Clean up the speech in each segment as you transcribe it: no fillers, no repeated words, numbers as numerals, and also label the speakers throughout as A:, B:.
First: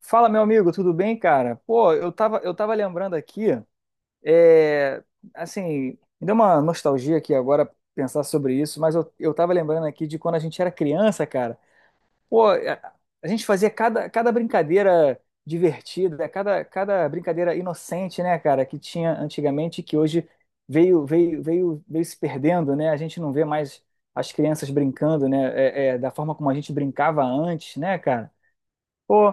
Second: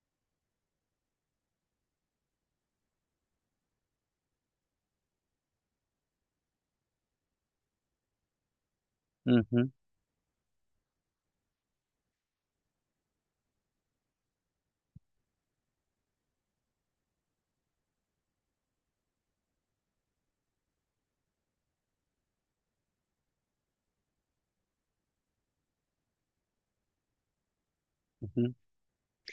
A: Fala, meu amigo, tudo bem, cara? Pô, eu tava lembrando aqui, é, assim, me deu uma nostalgia aqui agora pensar sobre isso, mas eu tava
B: Uhum,
A: lembrando aqui de quando a gente era criança, cara. Pô, a, a gente fazia cada brincadeira divertida, cada brincadeira inocente, né, cara, que tinha antigamente e que hoje veio se perdendo, né? A gente não vê mais as crianças brincando, né? Da forma como a gente brincava antes, né, cara?
B: uhum.
A: Pô.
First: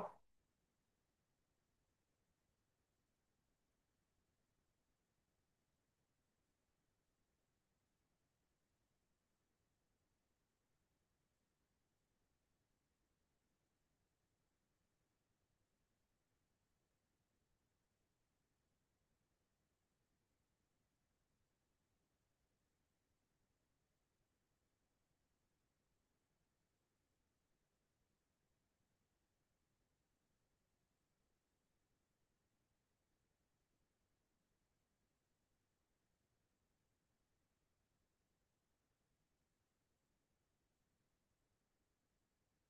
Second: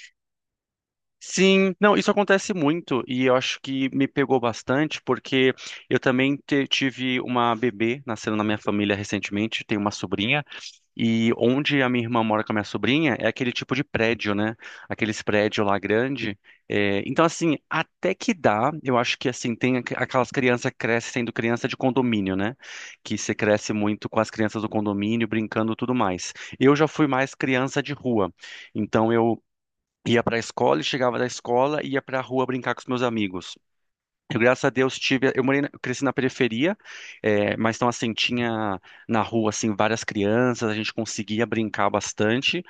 B: Sim, não, isso acontece muito e eu acho que me pegou bastante porque eu também tive uma bebê nascendo na minha família recentemente, tenho uma sobrinha e onde a minha irmã mora com a minha sobrinha é aquele tipo de prédio, né? Aqueles prédios lá grande. É, então assim, até que dá, eu acho que assim tem aquelas crianças que crescem sendo criança de condomínio, né? Que você cresce muito com as crianças do condomínio brincando e tudo mais. Eu já fui mais criança de rua. Então eu ia para a escola e chegava da escola ia para a rua brincar com os meus amigos. Eu, graças a Deus, tive. Eu cresci na periferia, mas então, assim, tinha na rua, assim, várias crianças, a gente conseguia brincar bastante.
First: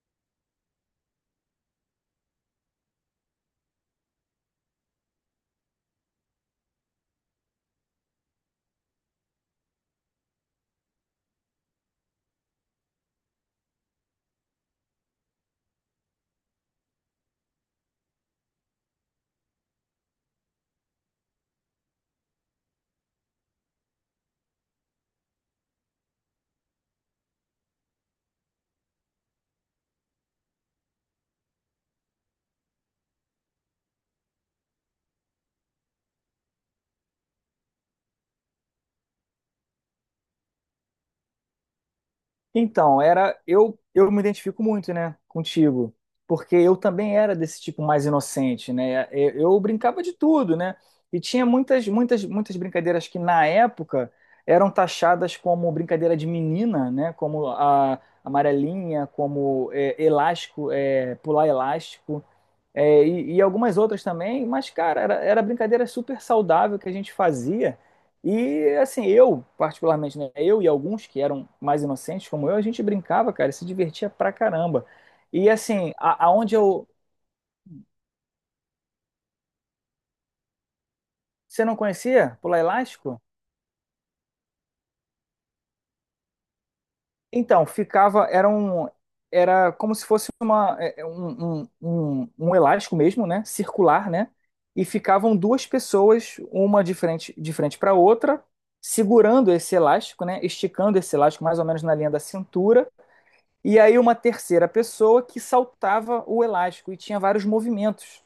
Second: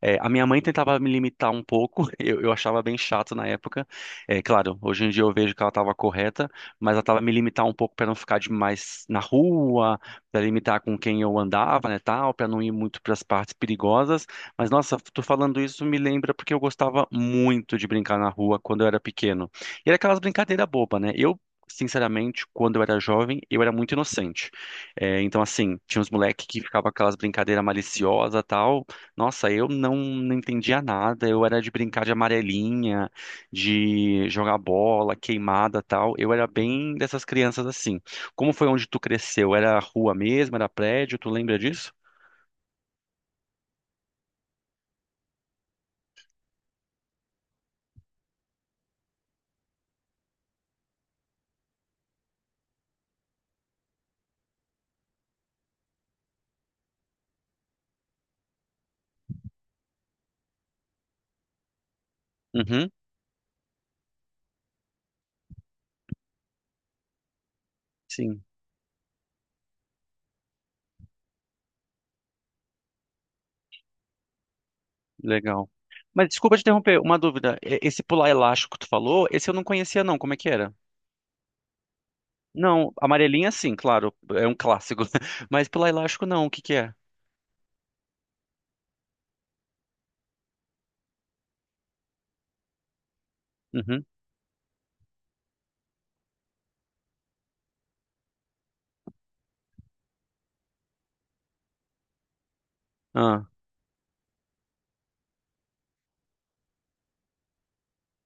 B: É, a minha mãe tentava me limitar um pouco, eu achava bem chato na época. É, claro, hoje em dia eu vejo que ela estava correta, mas ela estava me limitar um pouco para não ficar demais na rua, para limitar com quem eu andava, né, tal, para não ir muito para as partes perigosas. Mas nossa, tu falando isso me lembra porque eu gostava muito de brincar na rua quando eu era pequeno. E era aquelas brincadeiras bobas, né? Eu Sinceramente, quando eu era jovem, eu era muito inocente. É, então, assim, tinha uns moleques que ficavam aquelas brincadeiras maliciosas tal, nossa, eu não entendia nada. Eu era de brincar de amarelinha, de jogar bola, queimada, tal. Eu era bem dessas crianças assim. Como foi onde tu cresceu? Era rua mesmo? Era prédio? Tu lembra disso?
A: Então, era eu me identifico muito, né, contigo, porque eu também era desse tipo mais inocente, né? Eu brincava de tudo, né? E tinha muitas brincadeiras que na época eram taxadas como brincadeira de menina, né? Como a amarelinha, como é, elástico, é, pular elástico.
B: Uhum,
A: É, e algumas outras também, mas, cara, era brincadeira super saudável que a gente fazia.
B: sim,
A: E, assim, eu, particularmente, né, eu e alguns que eram mais inocentes como eu, a gente brincava, cara, e se divertia pra caramba. E,
B: legal.
A: assim,
B: Mas
A: aonde
B: desculpa te
A: eu.
B: interromper, uma dúvida. Esse pular elástico que tu falou, esse eu não conhecia não. Como é que era?
A: Você não conhecia pular
B: Não,
A: elástico?
B: amarelinha sim, claro, é um clássico. Mas pular elástico não, o que que é?
A: Então, ficava, era um, era como se fosse uma, é um elástico mesmo, né?
B: Uhum.
A: Circular, né? E ficavam duas pessoas, uma de frente para outra, segurando esse elástico, né? Esticando esse elástico mais ou menos na linha da cintura.
B: Ah,
A: E aí uma terceira pessoa que saltava o elástico e tinha vários movimentos.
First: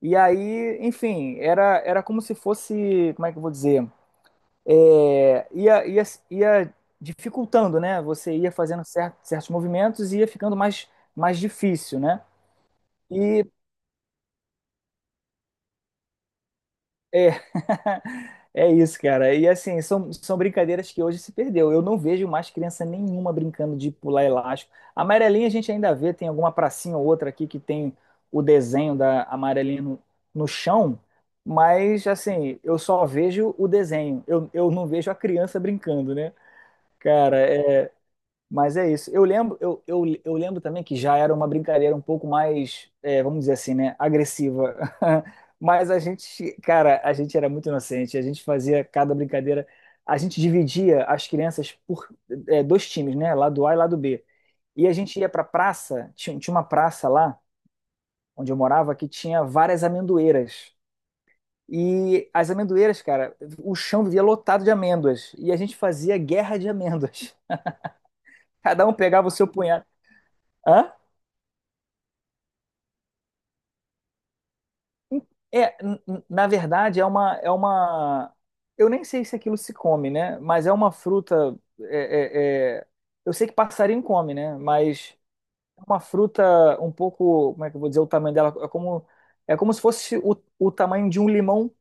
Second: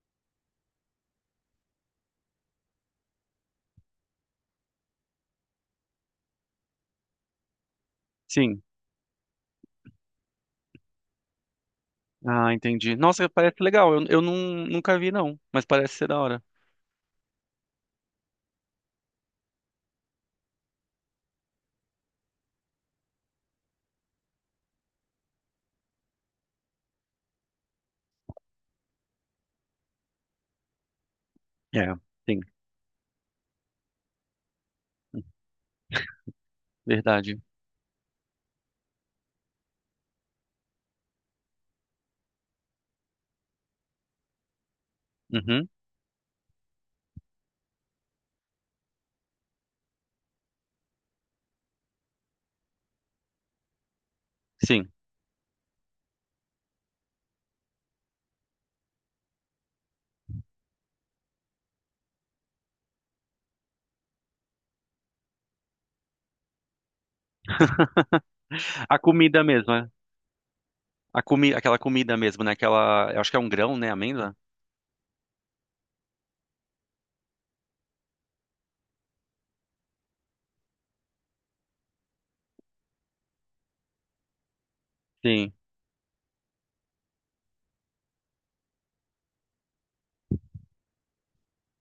A: E aí, enfim, era como se fosse, como é que eu vou dizer? é, ia, ia, ia dificultando, né? Você ia
B: sim.
A: fazendo certos movimentos e ia ficando mais, mais difícil, né?
B: Ah, entendi. Nossa,
A: E
B: parece legal. Nunca vi, não. Mas parece ser da hora.
A: é, é isso, cara. E assim, são brincadeiras que hoje se perdeu. Eu não vejo mais criança nenhuma brincando de pular elástico. A amarelinha a gente ainda vê, tem alguma pracinha ou outra aqui que tem o desenho da amarelinha no chão,
B: É,
A: mas
B: sim.
A: assim, eu só vejo o desenho. Eu não vejo a criança brincando, né? Cara,
B: Verdade.
A: mas é isso. Eu lembro, eu lembro também que já era uma brincadeira um pouco mais, é, vamos dizer assim, né, agressiva.
B: Uhum,
A: Mas a gente, cara, a gente era muito inocente. A gente fazia cada brincadeira. A gente dividia as crianças por, é, dois times, né? Lado A e lado B. E
B: sim.
A: a gente ia pra praça. Tinha uma praça lá, onde eu morava, que tinha várias amendoeiras. E as amendoeiras, cara, o chão vivia lotado de amêndoas. E a gente fazia guerra de amêndoas. Cada um
B: A
A: pegava o
B: comida
A: seu
B: mesmo,
A: punhado.
B: né?
A: Hã?
B: A comi Aquela comida mesmo, né? Aquela. Eu acho que é um grão, né? Amêndoa?
A: É, na verdade, é uma. Eu nem sei se aquilo se come, né? Mas é uma fruta. é- é- é- Eu sei que passarinho come, né? Mas
B: Sim.
A: é uma fruta um pouco. Como é que eu vou dizer o tamanho dela? É como se fosse o tamanho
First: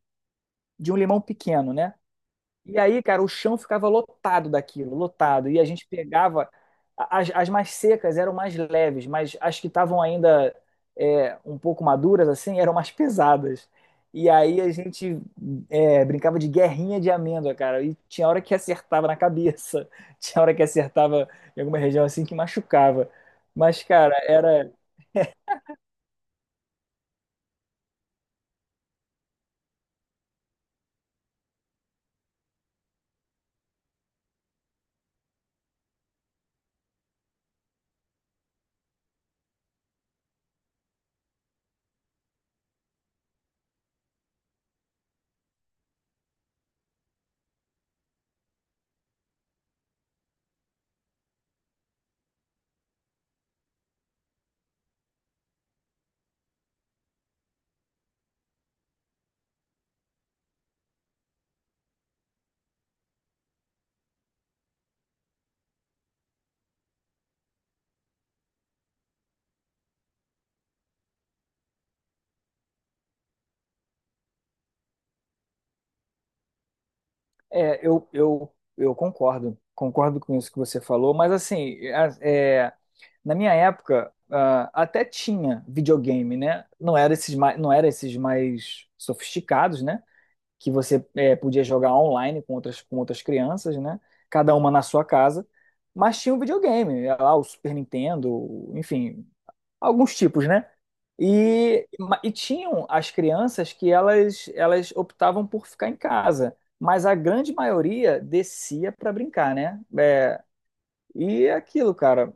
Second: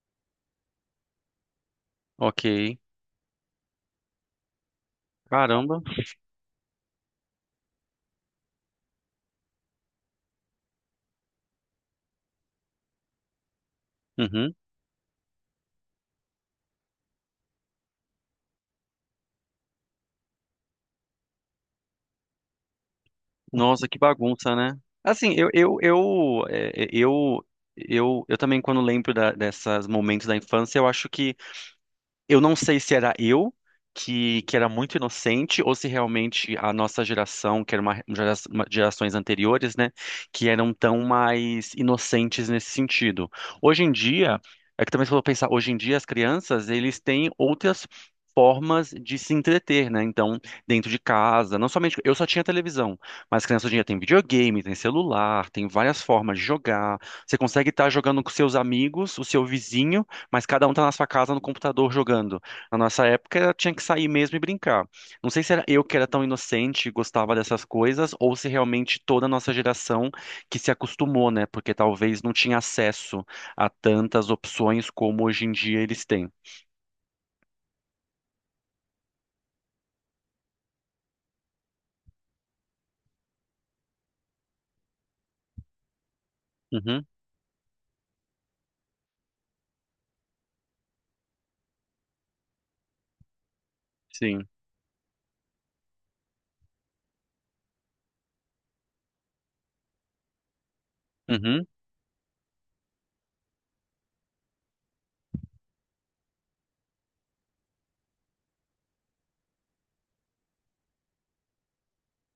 A: de um limão pequeno, né?
B: Ok.
A: E aí, cara, o chão ficava lotado daquilo, lotado. E a
B: Caramba.
A: gente pegava. As, as mais secas eram mais leves, mas as que estavam ainda é, um pouco maduras, assim, eram mais pesadas. E
B: Uhum.
A: aí a gente é, brincava de guerrinha de amêndoa, cara. E tinha hora que acertava na cabeça, tinha hora que acertava em alguma região assim que machucava. Mas,
B: Nossa, que
A: cara,
B: bagunça,
A: era.
B: né? Assim, eu, é, é, eu também, quando lembro dessas momentos da infância, eu acho que eu não sei se era eu que era muito inocente ou se realmente a nossa geração, que era gerações anteriores, né, que eram tão mais inocentes nesse sentido. Hoje em dia, é que também se for pensar, hoje em dia as crianças, eles têm outras formas de se entreter, né? Então, dentro de casa, não somente eu só tinha televisão, mas criança hoje em dia tem videogame, tem celular, tem várias formas de jogar. Você consegue estar jogando com seus amigos, o seu vizinho mas cada um tá na sua casa no computador jogando. Na nossa época tinha que sair mesmo e brincar. Não sei se era eu que era tão inocente e gostava dessas coisas, ou se realmente toda a nossa geração que se acostumou, né? Porque talvez não tinha acesso a tantas opções como hoje em dia eles têm.
A: É, eu concordo com isso que você falou, mas assim, na minha época, ah, até tinha videogame, né?
B: Uhum,
A: Não era esses mais sofisticados, né? Que você eh, podia jogar online com outras crianças, né?
B: sim.
A: Cada uma na sua casa. Mas tinha um videogame, era lá o Super Nintendo, enfim, alguns tipos, né?
B: Uhum,
A: E, e tinham as crianças que elas optavam por ficar em casa, mas a grande maioria descia para brincar, né? É, e é aquilo, cara,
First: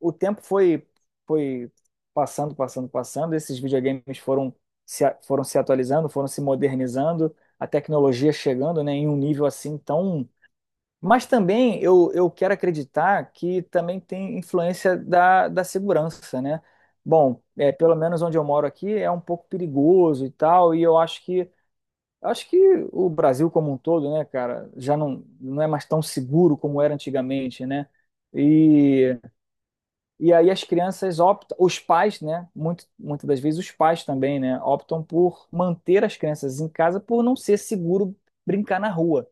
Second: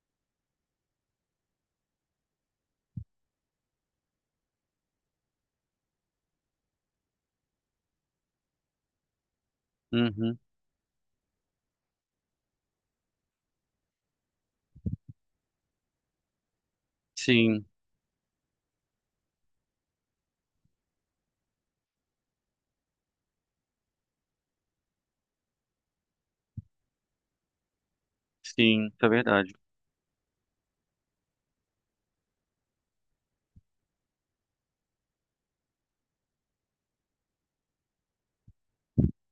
A: o tempo foi foi passando, passando, passando. Esses videogames foram se, a- foram se atualizando, foram se modernizando, a tecnologia chegando, né, em um nível assim tão.
B: uhum,
A: Mas também eu quero acreditar que também tem influência da, da segurança, né? Bom,
B: sim,
A: é, pelo menos onde eu moro aqui é um pouco perigoso e tal, e eu acho que o Brasil como um todo, né, cara, já não é mais tão seguro como era antigamente, né?
B: sim, isso é
A: E
B: verdade.
A: e aí as crianças optam, os pais, né? Muito, muitas das vezes os pais também, né? Optam por manter as crianças em casa por não ser seguro brincar na rua.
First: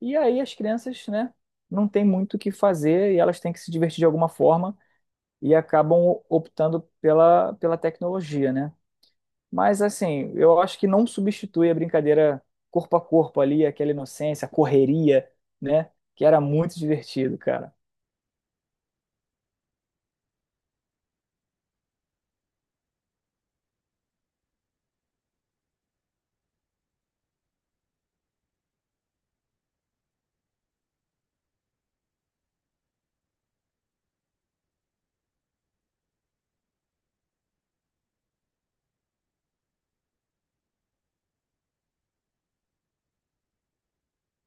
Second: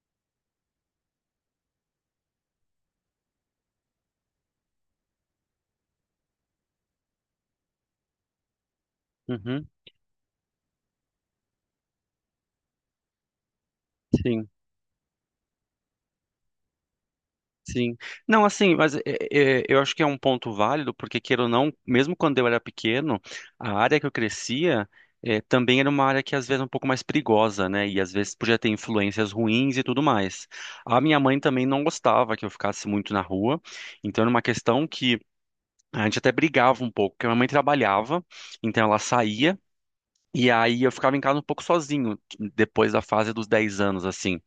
A: E aí as crianças, né? Não tem muito o que fazer e elas têm que se divertir de alguma forma e acabam optando pela, pela tecnologia, né?
B: Uhum,
A: Mas assim, eu acho que não substitui a brincadeira corpo a corpo ali, aquela inocência,
B: sim.
A: a correria, né? Que era muito divertido, cara.
B: Sim. Não, assim, mas eu acho que é um ponto válido, porque queira ou não, mesmo quando eu era pequeno, a área que eu crescia é, também era uma área que às vezes é um pouco mais perigosa, né? E às vezes podia ter influências ruins e tudo mais. A minha mãe também não gostava que eu ficasse muito na rua, então era uma questão que a gente até brigava um pouco, porque a minha mãe trabalhava, então ela saía. E aí eu ficava em casa um pouco sozinho, depois da fase dos 10 anos, assim.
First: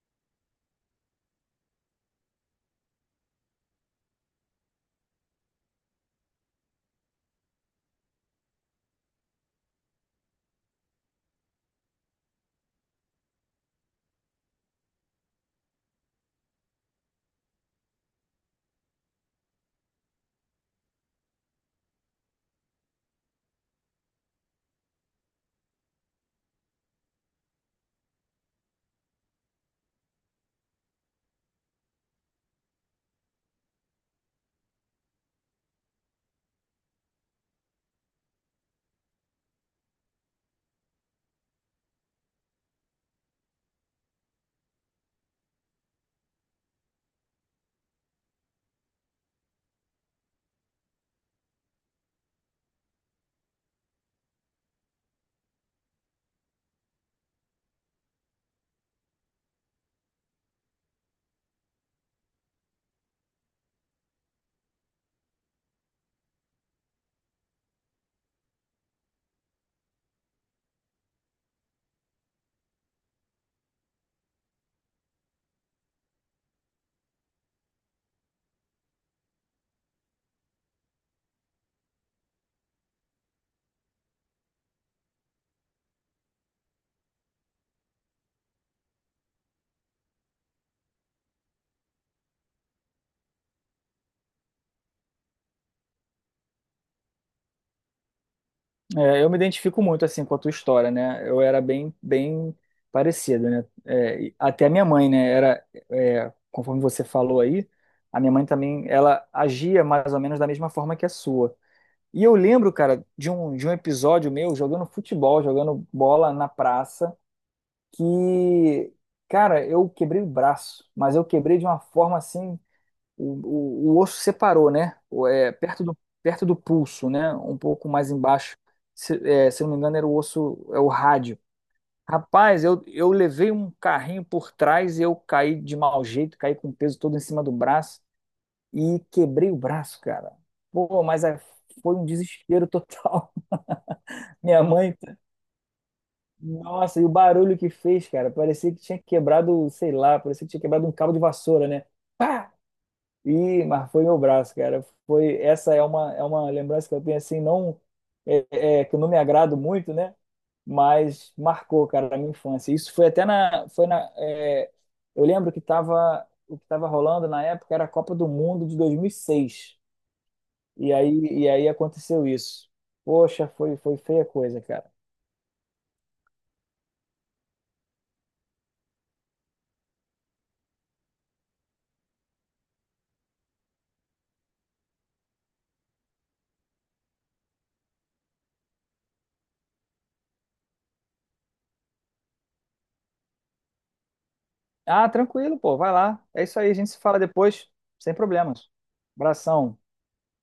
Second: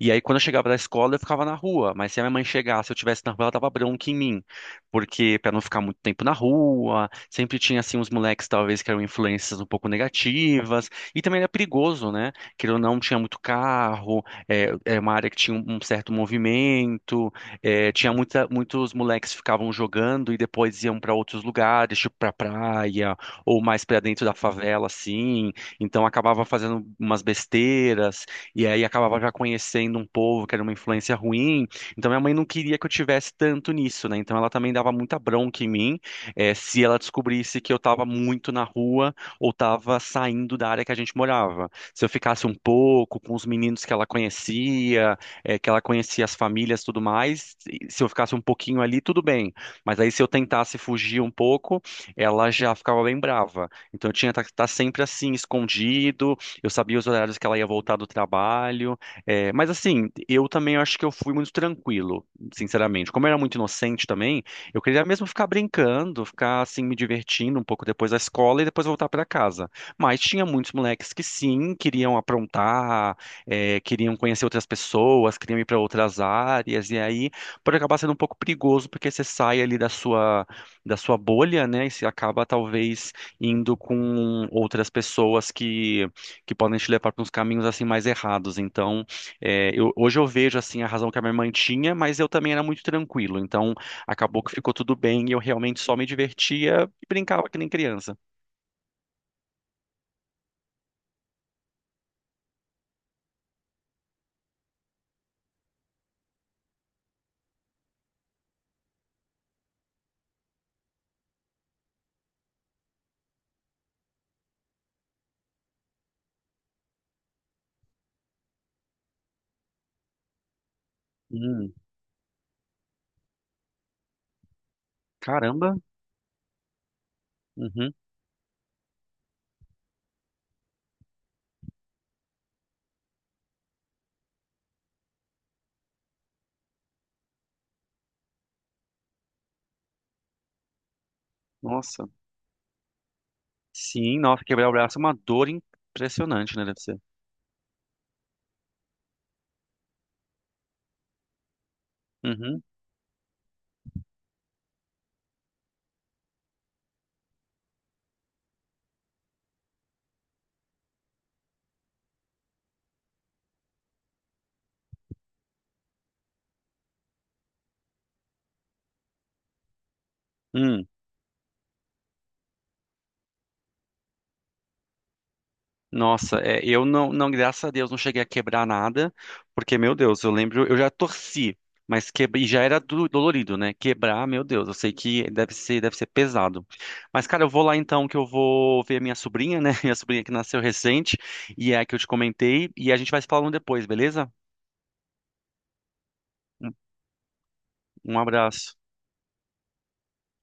B: E aí quando eu chegava da escola, eu ficava na rua, mas se a minha mãe chegasse, eu estivesse na rua, ela dava bronca em mim, porque para não ficar muito tempo na rua, sempre tinha, assim, uns moleques, talvez, que eram influências um pouco negativas, e também era perigoso, né? Que eu não, tinha muito carro, é uma área que tinha um certo movimento, é, tinha muitos moleques que ficavam jogando e depois iam para outros lugares, tipo pra praia, ou mais para dentro da favela, assim. Então acabava fazendo umas besteiras, e aí acabava já conhecendo um povo que era uma influência ruim. Então minha mãe não queria que eu tivesse tanto nisso, né? Então ela também dava muita bronca em mim, se ela descobrisse que eu estava muito na rua ou estava saindo da área que a gente morava. Se eu ficasse um pouco com os meninos que ela conhecia, que ela conhecia as famílias, e tudo mais, e se eu ficasse um pouquinho ali, tudo bem. Mas aí se eu tentasse fugir um pouco ela já ficava bem brava. Então eu tinha que estar sempre assim, escondido. Eu sabia os horários que ela ia voltar do trabalho. É, mas assim, eu também acho que eu fui muito tranquilo, sinceramente. Como eu era muito inocente também, eu queria mesmo ficar brincando, ficar assim, me divertindo um pouco depois da escola e depois voltar para casa. Mas tinha muitos moleques que sim, queriam aprontar, é, queriam conhecer outras pessoas, queriam ir para outras áreas. E aí pode acabar sendo um pouco perigoso, porque você sai ali da sua bolha, né? E se acaba talvez indo com outras pessoas que podem te levar para uns caminhos assim mais errados. Então, é, hoje eu vejo assim a razão que a minha irmã tinha, mas eu também era muito tranquilo. Então, acabou que ficou tudo bem e eu realmente só me divertia e brincava que nem criança.
A: É, eu me identifico muito assim com a tua história, né? Eu era bem, bem parecido, né? É, e até a minha mãe, né? Era, é, conforme você falou aí, a minha mãe também, ela agia mais ou menos da mesma forma que a sua. E eu lembro, cara, de um episódio meu jogando futebol, jogando bola na praça, que, cara, eu quebrei o braço, mas eu quebrei de
B: Hum,
A: uma forma assim o, o osso separou, né? É,
B: caramba.
A: perto do pulso, né? Um pouco
B: Uhum.
A: mais embaixo. Se, é, se eu não me engano, era o osso, é o rádio. Rapaz, eu levei um carrinho por trás e eu caí de mau jeito, caí com o peso todo em cima do braço e quebrei o braço, cara. Pô, mas é- foi um
B: Nossa.
A: desespero total.
B: Sim, nossa,
A: Minha
B: quebrar o
A: mãe,
B: braço é uma dor impressionante, né? Deve ser.
A: nossa, e o barulho que fez, cara, parecia que tinha quebrado, sei lá, parecia que tinha quebrado um cabo de vassoura, né? Pá!
B: Uhum.
A: E, mas foi meu braço, cara. Foi, é uma lembrança que eu tenho, assim, não, que eu não me agrado muito, né? Mas marcou, cara, a minha infância. Isso foi até na, foi na, é, eu lembro que tava, o que estava rolando na época era a Copa do Mundo de 2006.
B: Hum.
A: E seis. E aí aconteceu isso. Poxa, foi feia a coisa, cara.
B: Nossa, é, eu não, graças a Deus, não cheguei a quebrar nada, porque, meu Deus, eu lembro, eu já torci, mas que, e já era dolorido, né? Quebrar, meu Deus, eu sei que deve ser pesado. Mas, cara, eu vou lá então, que eu vou ver minha sobrinha, né? Minha sobrinha que nasceu recente, e é a que eu te comentei, e a gente vai se falando depois, beleza?
A: Ah, tranquilo, pô, vai lá. É isso aí,
B: Um,
A: a gente se fala depois, sem
B: um
A: problemas.
B: abraço.
A: Abração.